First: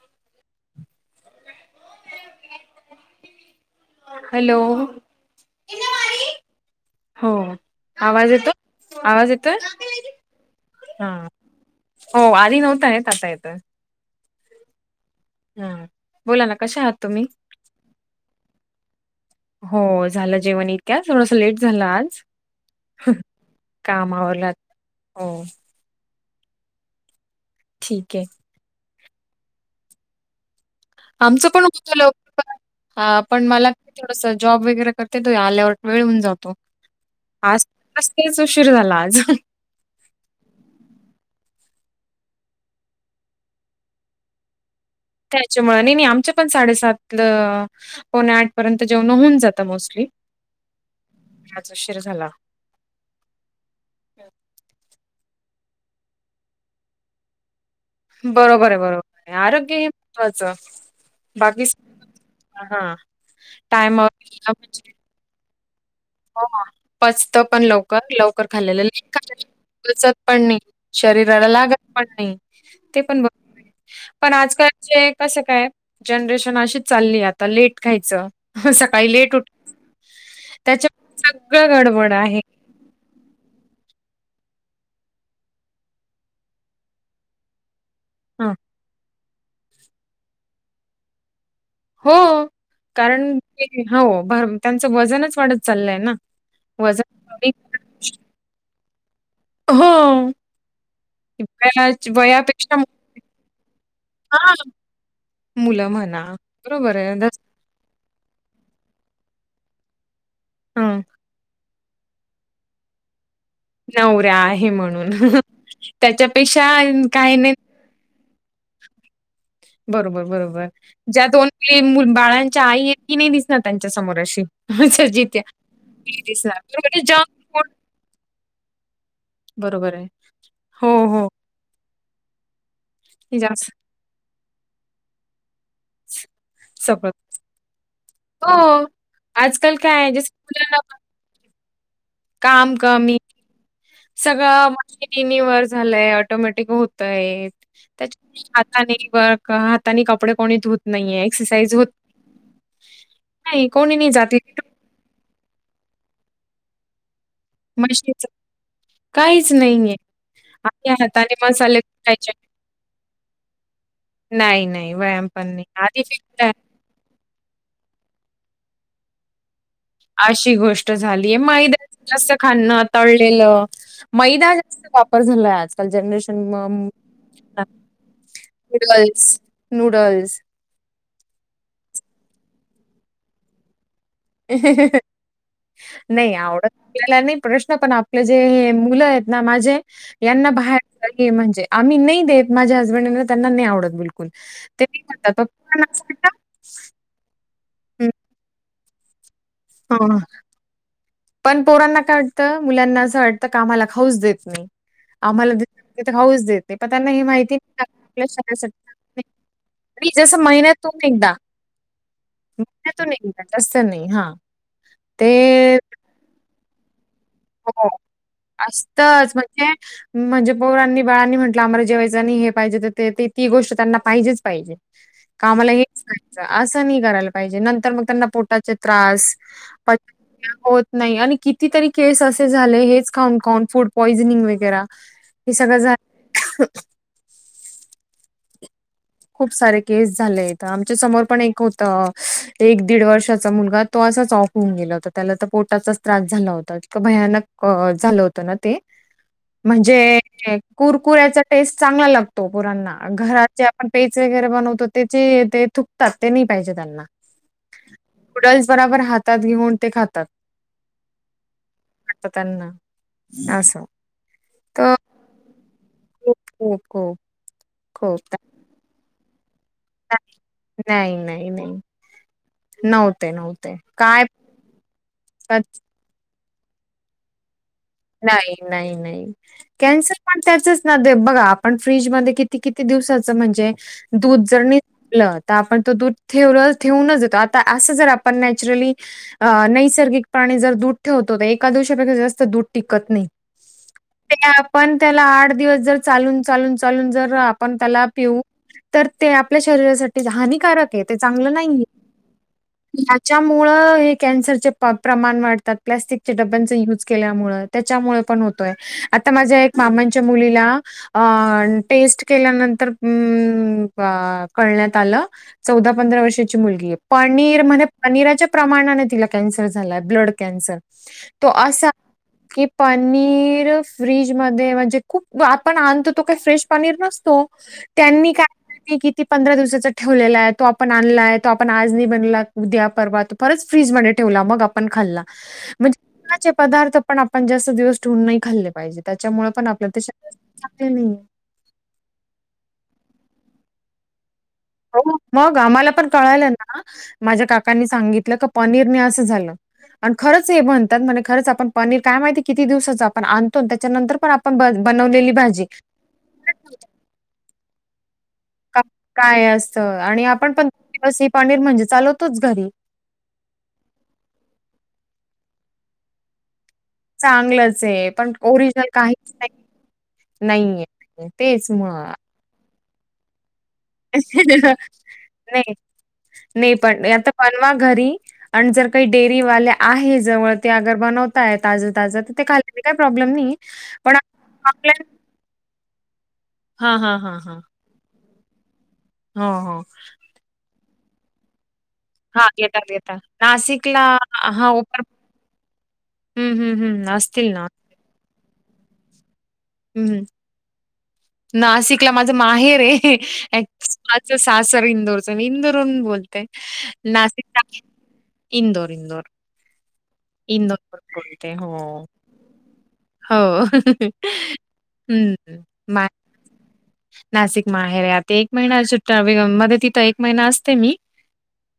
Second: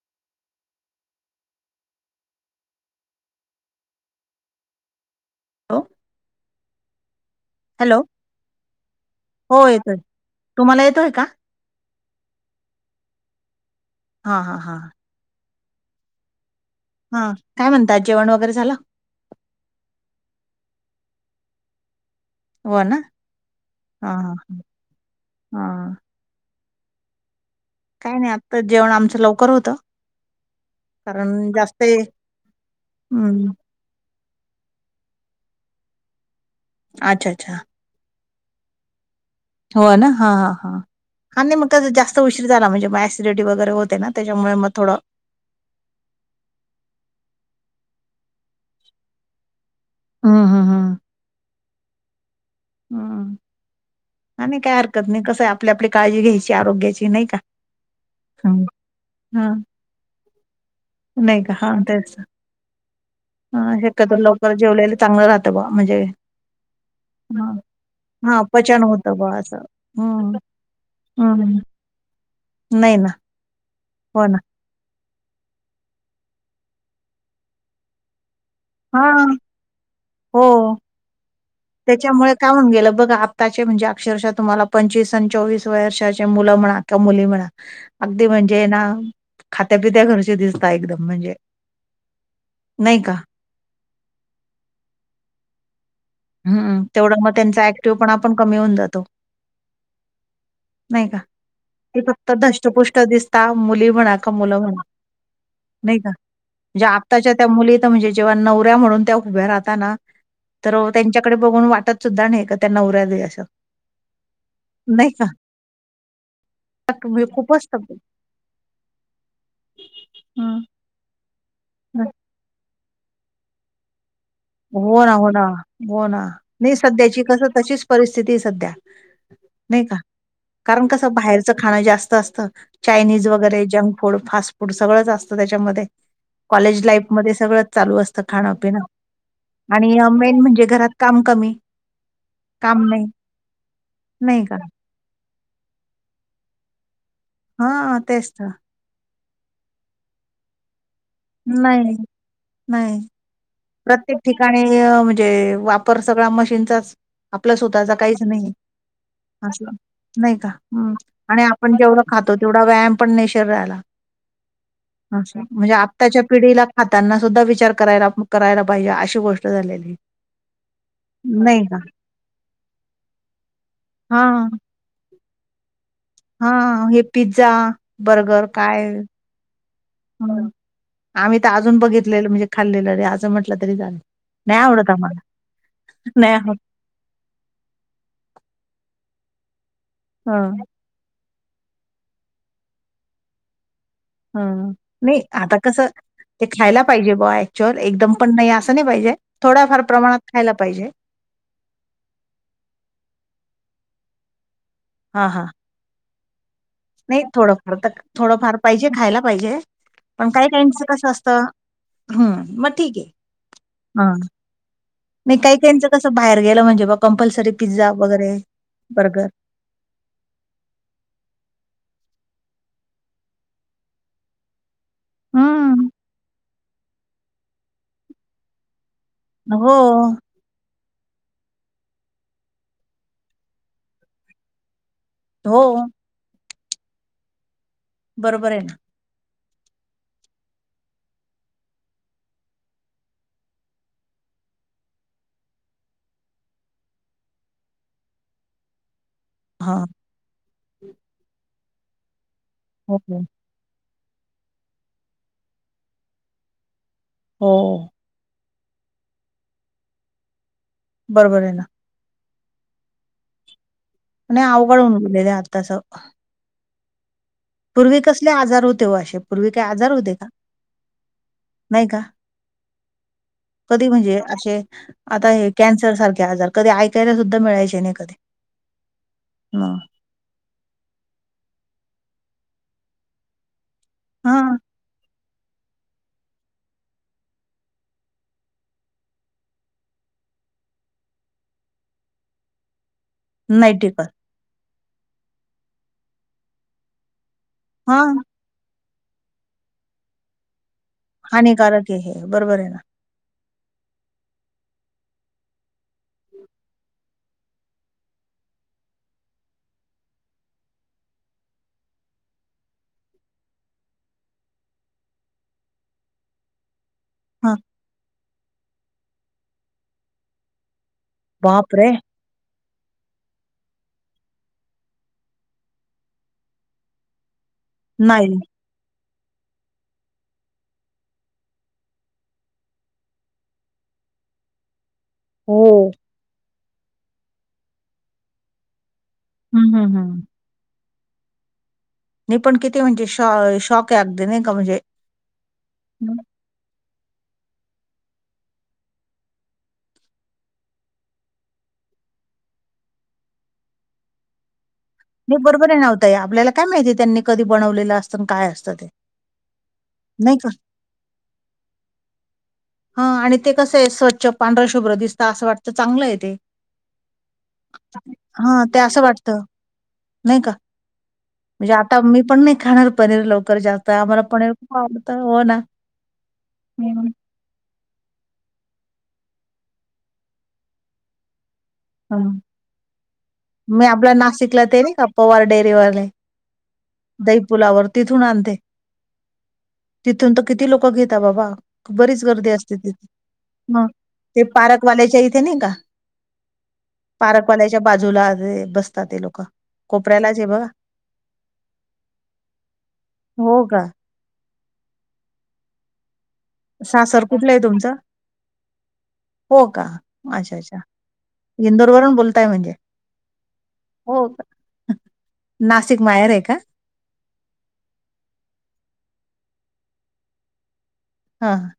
[inaudible] Hello hello हो hello आवाज येतो आवाज येतोय. तुम्हाला येतोय हा का. हो आधी नव्हतय आता येतं. हा हा हा हा बोला ना कशा आहात हा तुम्ही काय म्हणतात जेवण वगैरे झालं. हो झालं जेवण इतक्या थोडस लेट झालं आज हो ना हां कामा आलरलयात हां हो, हां ठीक काय आहे नाही आत्ता जेवण आमचं लवकर होत. आमचं पण होतं लवकर हा पण हं मला, थोडस जॉब वगैरे करते तो आल्यावर वेळ होऊन जातो. अच्छा अच्छा मस्तेच उशीर झाला आज, हो ना हा हा हा आणि नाही मग त्या जास्त उशीरी झाला म्हणजे मग असिडिटी वगैरे होते ना त्याच्यामुळे मग थोडं. त्याच्यामुळे नाही नाही आमच्या पण साडेसात ल पणे आठ पर्यंत जेवण होऊन जात. मोस्टली हं हं राज शर झाला. हम आणि नाही काय हरकत नाही कसं आपली आपली काळजी घ्यायची आरोग्याची नाही का, हं बरोबर आहे बरोबर आहे हां आरोग्य हे महत्त्वाचं, नाही का बाकी हा सगळं तेच हां. हा हेत टायमावर खाल्लं लवकर म्हणजे जेवलेल, चांगलं राहतं बा म्हणजे, हो पचत हां पण लवकर हा लवकर पचन खाल्लेलं, होतं बा असं पचत हम्म पण नाही शरीराला हम्म लागत पण नाही. नाही ते ना पण बरोबर आहे. हो पण ना आजकाल, म्हणे कसं काय जनरेशन अशीच चालली आता लेट खायचं हा सकाळी लेट उठ, हो त्याच्यामुळे सगळं गडबड त्याच्यामुळे आहे. काय होन गेलं बघ आप, त्याचे म्हणजे अक्षरशः तुम्हाला पंचवीस आणि चोवीस वर्षाचे मुलं म्हणा किंवा मुली म्हणा, अगदी हं, म्हणजे ना खात्यापित्या घरचे दिसत एकदम म्हणजे. हो नाही का कारण किती हा हो फार त्यांचं वजनच वाढत चाललंय ना. हम्म वजन तेवढं मग कमी त्यांचा करणं ऍक्टिव्हपणा पण कमी होऊन जातो. हो, नाही का ती वयाच फक्त वयापेक्षा दष्टपुष्टठ दिसता मुली म्हणा का हां, मुलं म्हणा. मुलं नाही का म्हणा. जे बरोबर आहे. आताच्या दस त्या मुलीत. आत्ता म्हणजे जेव्हा नवऱ्या म्हणून त्या उभ्या राहात ना तर हं, त्यांच्याकडे बघून वाटत. सुद्धा नाही का त्यांना उऱ्या जाई असं. नवऱ्या आहे म्हणून नाही का त्याच्यापेक्षा काही नाही. सभ्य. बरोबर बरोबर ज्या दोन तीन मु बाळांच्या आई, कि नाही दिसणार त्यांच्या समोर अशी. हो अच्छा ना जी हो ना त्या हो ना ती दिसणार. नाही बरोबर आहे. सध्याची जंक कस फूड तशीच परिस्थिती सध्या. नाही बरोबर का आहे. कारण हो, कस हो. बाहेर. त खाणं जास्त असत चायनीज वगैरे जास्तच जंक फूड फास्ट फूड सगळंच असतं त्याच्यामध्ये. कॉलेज लाईफ सगळं. मध्ये सगळं चालू असतं खाणपिण. हो. आजकाल आणि काय आहे, जसं मेन म्हणजे मुलांना घरात पण काम कमी. काम कमी नाही का? सगळं. रिनिवर झालंय ऑटोमॅटिक होतय हां, तेच त्याच्या तर. आता. खालीवर का हाता हातानी कपडे कोणी धुत नाहीये. एक्सरसाइज होत नाही नाही. नाही कोणी नाही प्रत्येक जात ठिकाणी म्हणजे वापर सगळा मशीनचाच आपल्या स्वतःचा काहीच मशीनच नाही. काहीच अस नाहीये. नाही का ह आपल्या हाताने आणि आपण मसाले जेवढं कुटायचे. खातो तेवढा व्यायाम पण नाही शरीराला. नाही, नाही व्यायाम अच्छा पण नाही. म्हणजे आधी आत्ताच्या फिरताय पिढीला. हातांना सुद्धा विचार करायला करायला पाहिजे अशी गोष्ट. झालेली आहे. अशी गोष्ट झालीय नाही का मैदा जास्त खाना तळलेलं हां मैदा जास्त. वापर झालाय आज. जनरेशन म हां हे पिझ्झा, बर्गर काय नूडल्स नूडल्स. हं आम्ही तर अजून बघितलेलं म्हणजे खाल्लेलं रे असजं म्हटलं तरी झालं. नाही आवडता म्हाला नाही्या. आपला नाही प्रश्न पण आपले जे मुलं आहेत ना माझे यांना हं बाहेर. आणखी म्हणजे आम्ही नाही देत माझ्या हसबंडना त्यांना नाही आवत बिलकु. हं त नाही आता कसं [inaudible] ते खायला पाहिजे ब ऍक्च्युअल एकदम पण नाही असं नाही पाहिजे थोड्याफार प्रमाणात खायला पाहिजे. पण पोरांना काय वाटतं मुलांना असं वाटतं का आम्हाला खाऊच देत नाही हां हां. आम्हाला. तिथ खाऊस देत. पण त्यांना हे नाही माहिती थोडंफार का तर आपल्या थोडंफार शरीरासाठी पाहिजे खायला चांगलं नाही. पाहिजे. आणि पण जसं काय काईमचं महिन्यातून कसं एकदा असतं. हम्म मग ठीक आहे महिन्यातून एकदा जास्त नाही हा. हां. म काही ते काहीच कसं बाहेर गेलं म्हणजे बा कंपल्सरी हो पिझ्झा वगैरे बर्गर. असतंच म्हणजे म्हणजे पौरांनी बाळांनी म्हटलं आम्हाला जेवायचं आणि हे पाहिजे तर ते ती गोष्ट त्यांना पाहिजेच पाहिजे. कामाला हम्म हेच असं नाही करायला पाहिजे नंतर मग त्यांना पोटाचे त्रास. हो, पचन होत नाही आणि कितीतरी केस असे झाले हेच खाऊन खाऊन फूड पॉइजनिंग वगैरे. हे हो सगळं झा बरोबर आहे ना खूप सारे केस झाले आहेत आमच्या समोर पण एक होत एक दीड वर्षाचा मुलगा तो असाच ऑफ होऊन गेलं होत त्याला तर पोटाचाच त्रास झाला होता इतकं भयानक झालं होत ते हा म्हणजे कुरकुऱ्याचा टेस्ट चांगला लागतो तो हो पुरांना हो घरात जे आपण पेच वगैरे बनवतो त्याचे ते थुकतात ते नाही पाहिजे त्यांना हो नूडल्स बरोबर हातात घेऊन ते खातात बरोबर आहे ना वा त्यांना असं आणि अवघडूनन उलेले आत्तास ओको पूर्वी कसले आजार होते व अशे पूर्वी काय आजार होते का नाही का नव्हते, नव्हते कधी म्हणजे काय असे आता हे कॅन्सर सारखे आजार कधी ऐकायला सुद्धा मिळाय नाही कधी नाही नाही नाही कॅन्सर पण त्याचच ना दे बघा आपण फ्रीजमध्ये किती किती दिवसाचं म्हणजे दूध हा जरलं तर आपण तो दूर ठेव ठेवूनच देतो आता असं जर आपण नॅचरली. अ नैसर्गिक प्राणी जर दूध ठेवतो तर एका दिवशीपेक्षा जास्त दूध टिकत नाही. नाहीटिकल. ते आपण त्याला आठ दिवस जर चालून चालून चालून जर आपण त्याला हा पिऊ. तर ते आपल्या शरीरासाठी हानिकारक आहे ते चांगलं नाहीये. हानिकारक बरोबर आहे ना. याच्यामुळं हे कॅन्सरचे प्रमाण वाढतात प्लॅस्टिक डब्यांच युज केल्यामुळे. त्याच्यामुळे पण होतोय आता माझ्या एक मामांच्या मुलीला. अ टेस्ट केल्यानंतर कळण्यात आलं. ौदा पंधरा वर्षाची मुलगी आहे. हा पनीर म्हण पनीराच्या प्रमाणाने तिला कॅन्सर झालाय ब्लड कॅन्सर तो बाप असा. रे की पनीर फ्री्रीजमध्येध्ये म्हणजे खूप आपण आणतो तो काय फ्रेश पनीर न. नाही त्यांनी काय क पंधरा दिवसा ठेवलेला आहे तो आपण आणलाय तो आपण आज ब मला उद्या परवा तू परत फ्रिजमध्ये ठेवला मग आपण खाल्ला हो चे पदार्थ. पण आपण जास्त दिवस ठेऊन नाही खाल्ले पाहिजे त्याच्यामुळे पण हम्म आपल्या हम्म ते हम्म शगले नाहीये. नि पण किती म्हणजे श शॉक आहे अगदी नाही का म्हणजे. हो मग आम्हाला पण हं. कळालं ना माझ्या काकांनी सांगितलं का पनीर मी असं झालं. आणि खरंच हे म्हणतात म्हण खरंच आपण पनीर काय माहिती किती दिवसाच आपण आणतो त्याच्यानंतर पण. आप बनवले. नाही बरोबर आहे नव्हतय आपल्याला काय माहितीय त्यांनी कधी बनवलेलं असतं काय असतं. ते काय असतं आणि नाही का आपण पं दिवस ही पनीर म्हणजे चालवतोच घरी. हा आणि ते कसं आहे स्वच्छ पांढर शुभ्र दिसत असं वाटतं चांगलं आहे ते. चांगलंच आहे पण हा ते ओरिजिनल असं काहीच वाटतं. नाही नाही का नाहीये तेच म्हणजे आता मग. मी पण नाही खाणार पनीर लवकर जास्त. आम्हाला पनीर खूप आवडतं हो ना नाही नाही पण हं आता. पनवा घरी आणि जर काही डेअरी वाल्या आहे जवळ ते अगर बनवत. ता हं. ता खा का प्रॉब्लेम नाही मी आपल्या पण. नाशिकला ते नाही का पवार डेअरीवाले हां हां हां दही हन. पुलावर तिथून आणते. हो हो. तिथून तर किती लोकं घेता बाबा. बरीच हां गर्दी असते येतात तिथ, येतात हं नाशिकला ते हां पारकवाल्याच्या इथे नाही का? हम्म हम्म हम्म. असतील ना पारकवाल्या्याच्या बाजूला जे बसता ते लोकं हम्म, कोपऱ्यालाच आहे बघा. नासिकला माझ माहेर ये हं हो का? आच सासर इंदूरच, मी इंदूर बोल ते, सासर कुठलं नासिक आहे [unintelligible] तुमचं? इंदोर इंदोर. हो का? अच्छा अच्छा, इंदोरवरून बोलते. इंदोर हो. वरून बोलताय म्हणजे, हो. हो का? हं. नासिक माहेर ये का? नासिक माहेर ये, आता एक महिना सुट्या मध्ये तिथं एक महिना असते मी. हां.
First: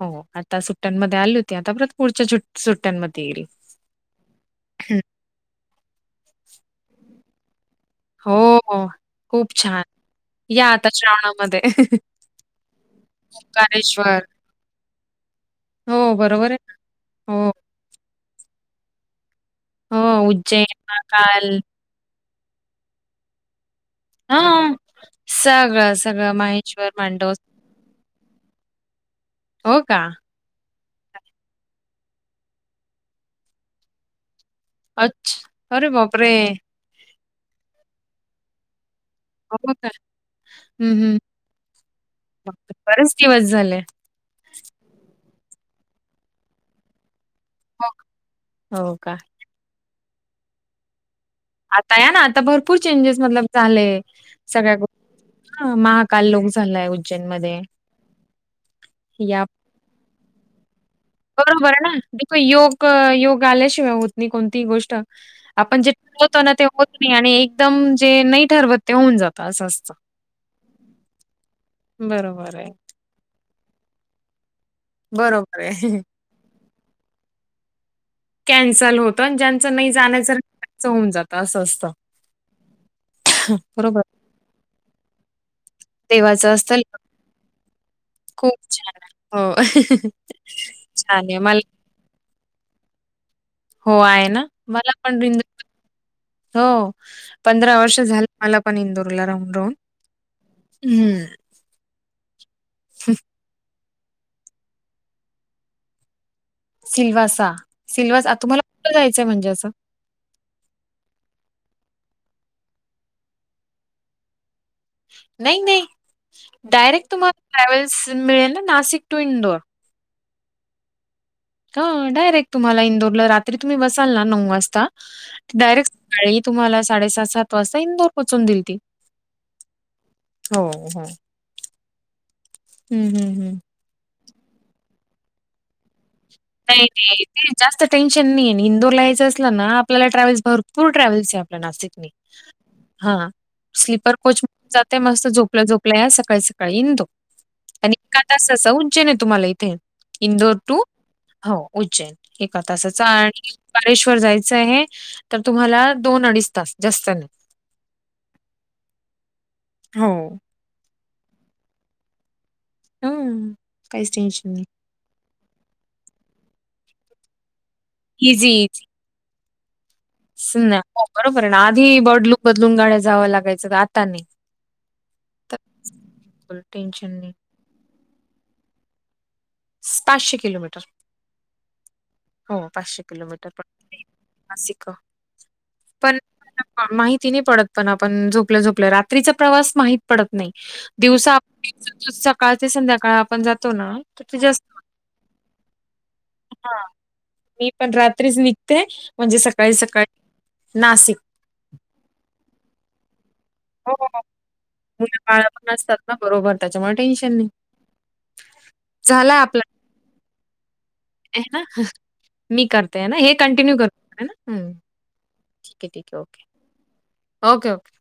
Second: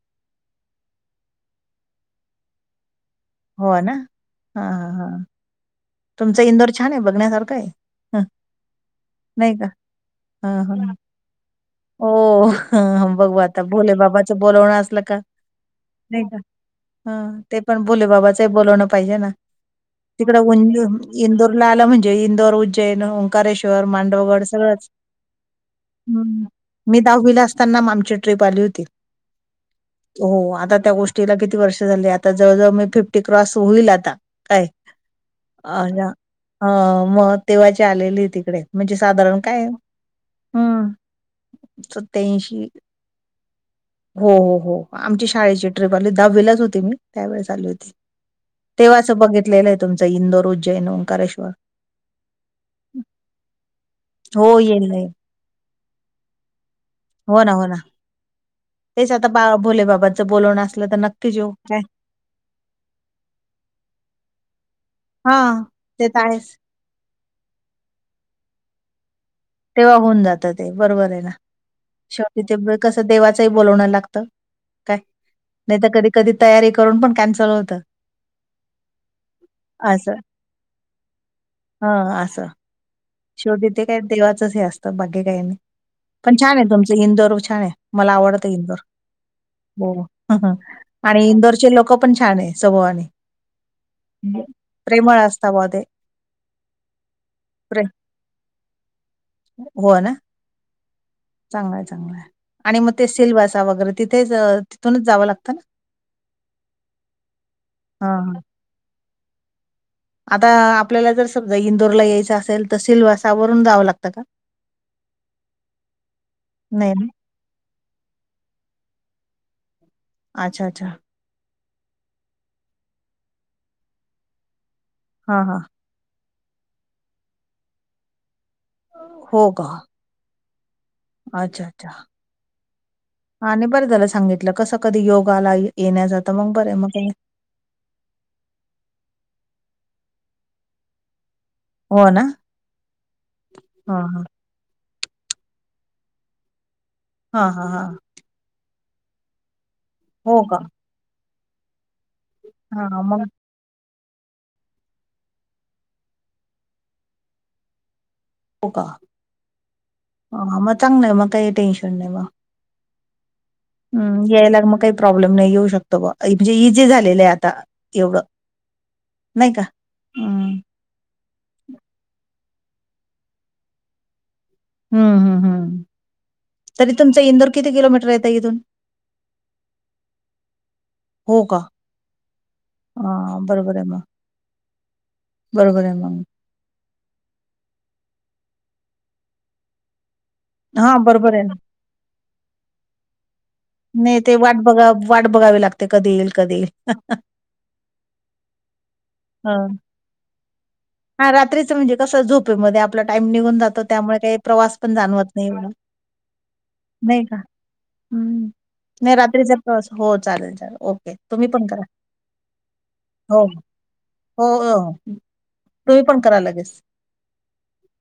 हो आता सुट्ट्यांमध्ये आली होती, आता परत पुढच्या चू-सुट्ट्यांमध्ये येईल. हो ना, हा हा हं. हां. तुमचं इंदोर छान ये, बघण्यासारखं ये. हो हॊ खूप छान. हं या आता हं श्रावणामध्ये. हो ह बघू आता, भोले ओंकारेश्वर. बाबाचं बोलवणं असलं का. हो, नही का? बरोबर आहे ना. हा हो, ते पण बोले बाबाचं बोलवणं पाहिजे ना, हो. तिकड उं उज्जैन, महाकाल. आलं म्हणजे इंदोर, उज्जैन, ओंकारेश्वर मा धवडच हां. सगळंच, सगळं, सगळं माहेश्वर, मी मांडव दहावीला असताना आमची ट्रिप आली होती. हो का? हो आता त्या गोष्टीला किती वर्ष झाली आता, जवळ-जवळ मी फिफ्टी क्रॉस होईल आता, काय? अच्छ अ अरे या बापरे! हं म तेव्हाची आलेली तिकडे, म्हणजे साधारण काय? हो का? हम्म, हं, हं. सत्याऐंशी. बापरे! बरेच दिवस झाले. हो हो हो आमची शाळेची ट्रिप आली ती, दहावीलाच होते मी. त्यावेळेस आली हो होती, का? हो तेव्हांच का? बघितलेलं आहे तुमचं इंदोर, उज्जैन, ओंकारेश्वर. आता या ना, आता भरपूर चेंजेस मतलब झाले, हो सगळ्या गो येईल नाही हा महाकाल लोक चाललाय हो ना उज्जैनमध्ये. हो ना तेच आता बा भोलेबाबा चं बोलवणं असलं तर न बरोबरे ना? देखो योग-योग आल्याशिवाय होत नाही कोणतीही गोष्ट. हा आपण जे ते तर ठरवतो ना आहेच ते होत नाही, आणि एकदम जे नाही ठरवत ते होऊन जातं असं. तेव्हा असतं. होऊन जात ते, बरोबरे ना शेवटी [unintelligible] बरोबर आहे. ते कसं तं, देवाचही बोलवणं लागत, काय, बरोबर नाही तर आहे. कधी-कधी तयारी करून पण कॅन्सल होतं. कॅन्सल होतं, अन ज्यांचं नही असं जाण्याचं त्याचं होऊन जात असं असतं. हं असं शेवटी ते काय बरोबर. देवाचचं हे असतं, बाकी काही नई. पण देवाचं छान ये असतं तुमचं लिहून. इंदौर छान ये, मला आवडतं खूप इंदौर, छान आहे. हो. बोला हं ह छान आणि आहे. मला इंदौरचे लोक पण छाने स्वभावाने. हो, आहे नं, ना. मला प्रेमळ पण इंदूर असता बो ते. हो पंधरा प्रेम वर्ष झालं, मला पण इंदौरला राहून-राहून, हम्म. चांगलाय चांगलाय, आणि मग ते सिलवासा वगैरे तिथेच तिथूनच जावं लागतं ना. सिल्वासा, हा सिल्वा तुम्हाला कुठं जायचंय म्हणजे असं? आता आपल्याला जर समजा इंदौरला यायचं असेल तर सिल्वासावरून जावं लागतं का? नाही नाही, नाही ना? डायरेक्ट तुम्हाला ट्रॅवल्स मिळेल ना नाशिक टू इंदौर. अच्छा! अच्छा! हा डायरेक्ट तुम्हाला इंदौरला रात्री तुम्ही बसाल ना नऊ वाजता हां, हां. डायरेक्ट सकाळी तुम्हाला साडेसहा-सात वाजता इंदौर पोचून दिल ती. हो का? हो हो. अच्छा! अच्छा! हं, हं, हं. आणि बरं झालं सांगितलं कसं कधी योग आला. येण्याचा मग बरं हाय न. आणि जास्त टेन्शन नाहीय, इंदौरला यायचं असलं ना आपल्याला ट्रॅव्हस भरपूर टॅव्हल्स आहेत. नाशिकने हो ना? हा हां, हां. स्लीपरकोच. जातंय मस्त झोपल्या-झोपल्या सकाळी-सकाळी इंदौर. हा हा हा. एका तासाचं उज्जैन आहे तुम्हाला इथे हो इंदौर का? टू. हो उज्जैन एका हां, तासाचं मग आणि. कालेश्वर जायचं आहे तर तुम्हाला दोन-अडीच तास जास्त नाही. हो का? हो. ह म चांगलं आहे मग काही टेन्शन नाही मं. हम्. हम् यायला मग काही प्रॉब्लेम नाही येऊ शकतो ब म्हणजे इझी झालेलं आहे आता. एवढं नाही का. हं, नाही हो बरोबर आहे ना आधी बडलुक बदलून गाड्या जावं लागायचं आता नाही. हम्म हम्म हम्म, तर तरी टेन्शन तुमचं नाही. इंदौर किती किलोमीटर ताई इथून? पाचशे किलोमीटर. हो का? हो पाचशे हा किलोमीटर बरोबर आहे पडते मग, नासिक बरोबर आहे पण मग. माहिती नाही पडत पण आपण झोपल्या-झोपल्या रात्रीचा प्रवास माहित पडत नाही हां, दिवसा बरोबर आप आहे ना. [inaudible] सकाळ ते संध्याकाळ आपण जात नाही ते वाट बघा वाट बघावी लागते कधी येईल कधी हा येईल. मी पण रात्रीच निघते म्हणजे सकाळी-सकाळी नासि रात्रीच म्हणजे कसं झोपेमध्ये आपला टाम निघून जात त हो त्यामुळं काही प्रवास पण मुलं जाणवत बाळ नाही एवढं पण असतात ना बरोबर त्याच्यामुळे नाही टेन्शन का. हम्म नाही झालाय रात्रीचा प्रवास हो चालेल चालेल ओके. हे तुम्ही ना पण करा. मी करते आहे ना हे हो, हो. कंटिन्यू करू हे ना हो, हम्म हो. ठीके तुम्ही ठीके पण करा ओके लगेच. Okay okay.